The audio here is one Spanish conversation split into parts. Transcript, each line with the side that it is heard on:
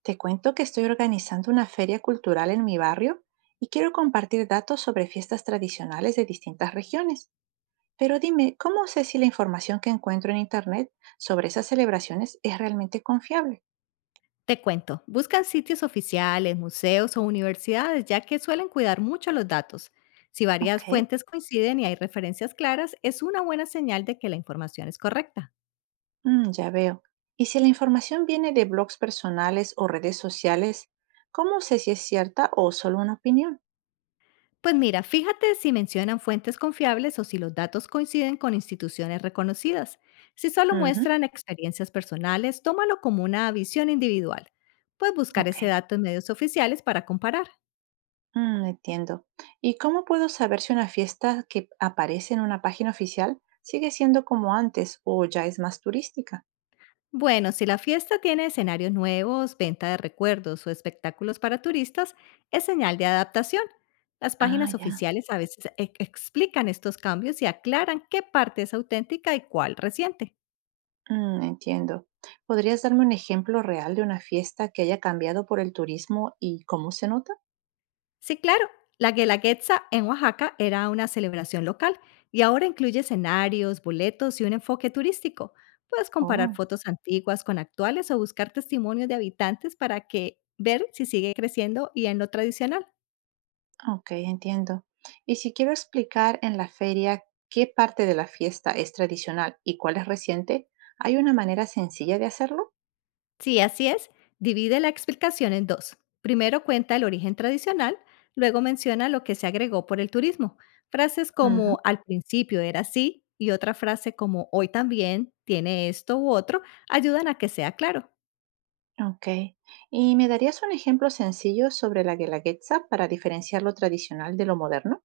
right: Te cuento que estoy organizando una feria cultural en mi barrio y quiero compartir datos sobre fiestas tradicionales de distintas regiones. Pero dime, ¿cómo sé si la información que encuentro en Internet sobre esas celebraciones es realmente confiable?
left: Te cuento, buscan sitios oficiales, museos o universidades, ya que suelen cuidar mucho los datos. Si
right: Ok,
left: varias fuentes coinciden y hay referencias claras, es una buena señal de que la información es correcta.
right: ya veo. Y si la información viene de blogs personales o redes sociales, ¿cómo sé si es cierta o solo una opinión?
left: Pues mira, fíjate si mencionan fuentes confiables o si los datos coinciden con instituciones reconocidas. Si solo
right: Ujú,
left: muestran experiencias personales, tómalo como una visión individual. Puedes buscar
right: ok.
left: ese dato en medios oficiales para comparar.
right: Entiendo. ¿Y cómo puedo saber si una fiesta que aparece en una página oficial sigue siendo como antes o ya es más turística?
left: Bueno, si la fiesta tiene escenarios nuevos, venta de recuerdos o espectáculos para turistas, es señal de adaptación. Las
right: Ah,
left: páginas
right: ya.
left: oficiales a veces explican estos cambios y aclaran qué parte es auténtica y cuál reciente.
right: Entiendo. ¿Podrías darme un ejemplo real de una fiesta que haya cambiado por el turismo y cómo se nota?
left: Sí, claro, la Guelaguetza en Oaxaca era una celebración local y ahora incluye escenarios, boletos y un enfoque turístico. Puedes comparar
right: Oh,
left: fotos antiguas con actuales o buscar testimonios de habitantes para que ver si sigue creciendo y en lo tradicional.
right: ok, entiendo. Y si quiero explicar en la feria qué parte de la fiesta es tradicional y cuál es reciente, ¿hay una manera sencilla de hacerlo?
left: Sí, así es. Divide la explicación en dos. Primero cuenta el origen tradicional, luego menciona lo que se agregó por el turismo. Frases como
right: Ujú.
left: al principio era así y otra frase como hoy también tiene esto u otro ayudan a que sea claro.
right: Ok. ¿Y me darías un ejemplo sencillo sobre la Guelaguetza para diferenciar lo tradicional de lo moderno?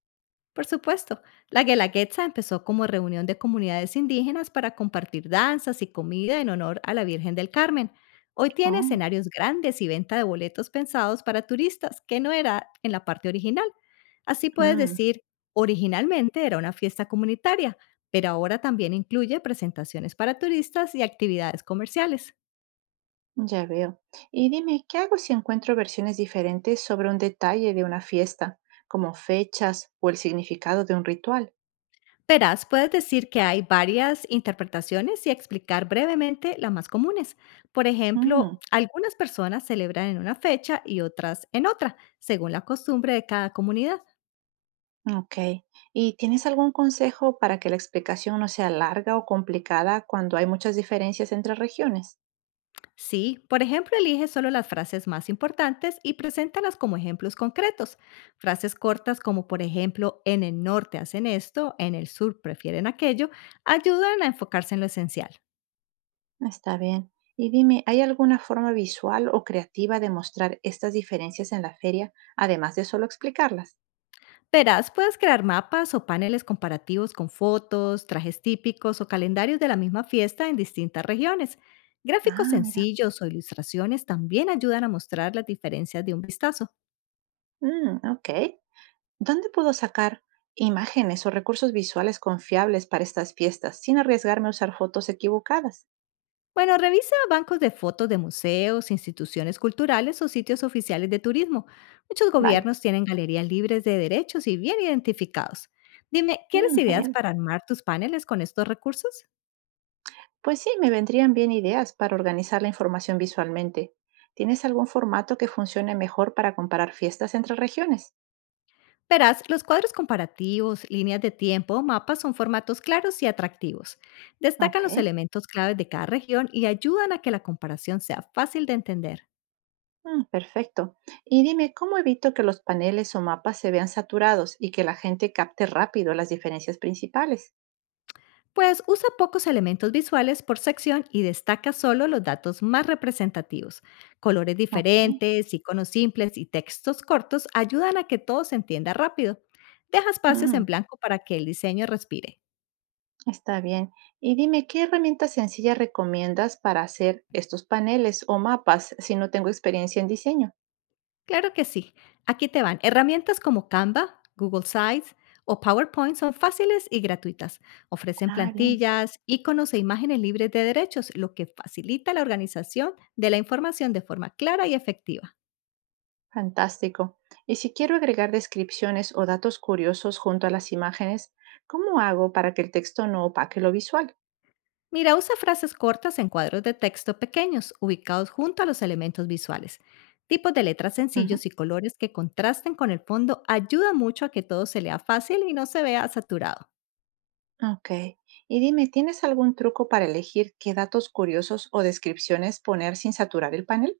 left: Por supuesto, la Guelaguetza empezó como reunión de comunidades indígenas para compartir danzas y comida en honor a la Virgen del Carmen. Hoy tiene
right: Oh,
left: escenarios grandes y venta de boletos pensados para turistas, que no era en la parte original. Así puedes
right: mm,
left: decir, originalmente era una fiesta comunitaria, pero ahora también incluye presentaciones para turistas y actividades comerciales.
right: ya veo. Y dime, ¿qué hago si encuentro versiones diferentes sobre un detalle de una fiesta, como fechas o el significado de un ritual?
left: Verás, puedes decir que hay varias interpretaciones y explicar brevemente las más comunes. Por
right: Mm,
left: ejemplo, algunas personas celebran en una fecha y otras en otra, según la costumbre de cada comunidad.
right: ok. ¿Y tienes algún consejo para que la explicación no sea larga o complicada cuando hay muchas diferencias entre regiones?
left: Sí, por ejemplo, elige solo las frases más importantes y preséntalas como ejemplos concretos. Frases cortas como, por ejemplo, en el norte hacen esto, en el sur prefieren aquello, ayudan a enfocarse en lo esencial.
right: Está bien. Y dime, ¿hay alguna forma visual o creativa de mostrar estas diferencias en la feria, además de solo explicarlas?
left: Verás, puedes crear mapas o paneles comparativos con fotos, trajes típicos o calendarios de la misma fiesta en distintas regiones. Gráficos
right: Ah, mira.
left: sencillos o ilustraciones también ayudan a mostrar las diferencias de un vistazo.
right: Mm, ok. ¿Dónde puedo sacar imágenes o recursos visuales confiables para estas fiestas sin arriesgarme a usar fotos equivocadas?
left: Bueno, revisa bancos de fotos de museos, instituciones culturales o sitios oficiales de turismo. Muchos
right: Vale.
left: gobiernos tienen galerías libres de derechos y bien identificados. Dime, ¿quieres
right: Mm,
left: ideas
right: genial.
left: para armar tus paneles con estos recursos?
right: Pues sí, me vendrían bien ideas para organizar la información visualmente. ¿Tienes algún formato que funcione mejor para comparar fiestas entre regiones?
left: Verás, los cuadros comparativos, líneas de tiempo, mapas son formatos claros y atractivos. Destacan
right: Ok.
left: los elementos claves de cada región y ayudan a que la comparación sea fácil de entender.
right: Perfecto. Y dime, ¿cómo evito que los paneles o mapas se vean saturados y que la gente capte rápido las diferencias principales?
left: Pues usa pocos elementos visuales por sección y destaca solo los datos más representativos. Colores
right: Ok,
left: diferentes, iconos simples y textos cortos ayudan a que todo se entienda rápido. Deja espacios en
right: mm,
left: blanco para que el diseño respire.
right: está bien. Y dime, ¿qué herramientas sencillas recomiendas para hacer estos paneles o mapas si no tengo experiencia en diseño?
left: Claro que sí. Aquí te van. Herramientas como Canva, Google Sites o PowerPoint son fáciles y gratuitas. Ofrecen
right: Ah, bien,
left: plantillas, iconos e imágenes libres de derechos, lo que facilita la organización de la información de forma clara y efectiva.
right: fantástico. Y si quiero agregar descripciones o datos curiosos junto a las imágenes, ¿cómo hago para que el texto no opaque lo visual?
left: Mira, usa frases cortas en cuadros de texto pequeños, ubicados junto a los elementos visuales. Tipos de letras
right: Ujú.
left: sencillos y colores que contrasten con el fondo ayuda mucho a que todo se lea fácil y no se vea saturado.
right: Ok. Y dime, ¿tienes algún truco para elegir qué datos curiosos o descripciones poner sin saturar el panel?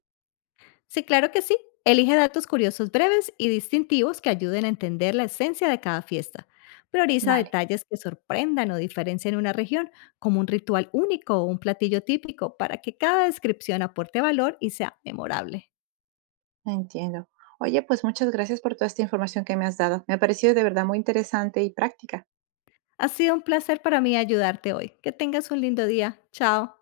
left: Sí, claro que sí. Elige datos curiosos breves y distintivos que ayuden a entender la esencia de cada fiesta. Prioriza
right: Vale.
left: detalles que sorprendan o diferencien una región, como un ritual único o un platillo típico, para que cada descripción aporte valor y sea memorable.
right: Entiendo. Oye, pues muchas gracias por toda esta información que me has dado. Me ha parecido de verdad muy interesante y práctica.
left: Ha sido un placer para mí ayudarte hoy. Que tengas un lindo día. Chao.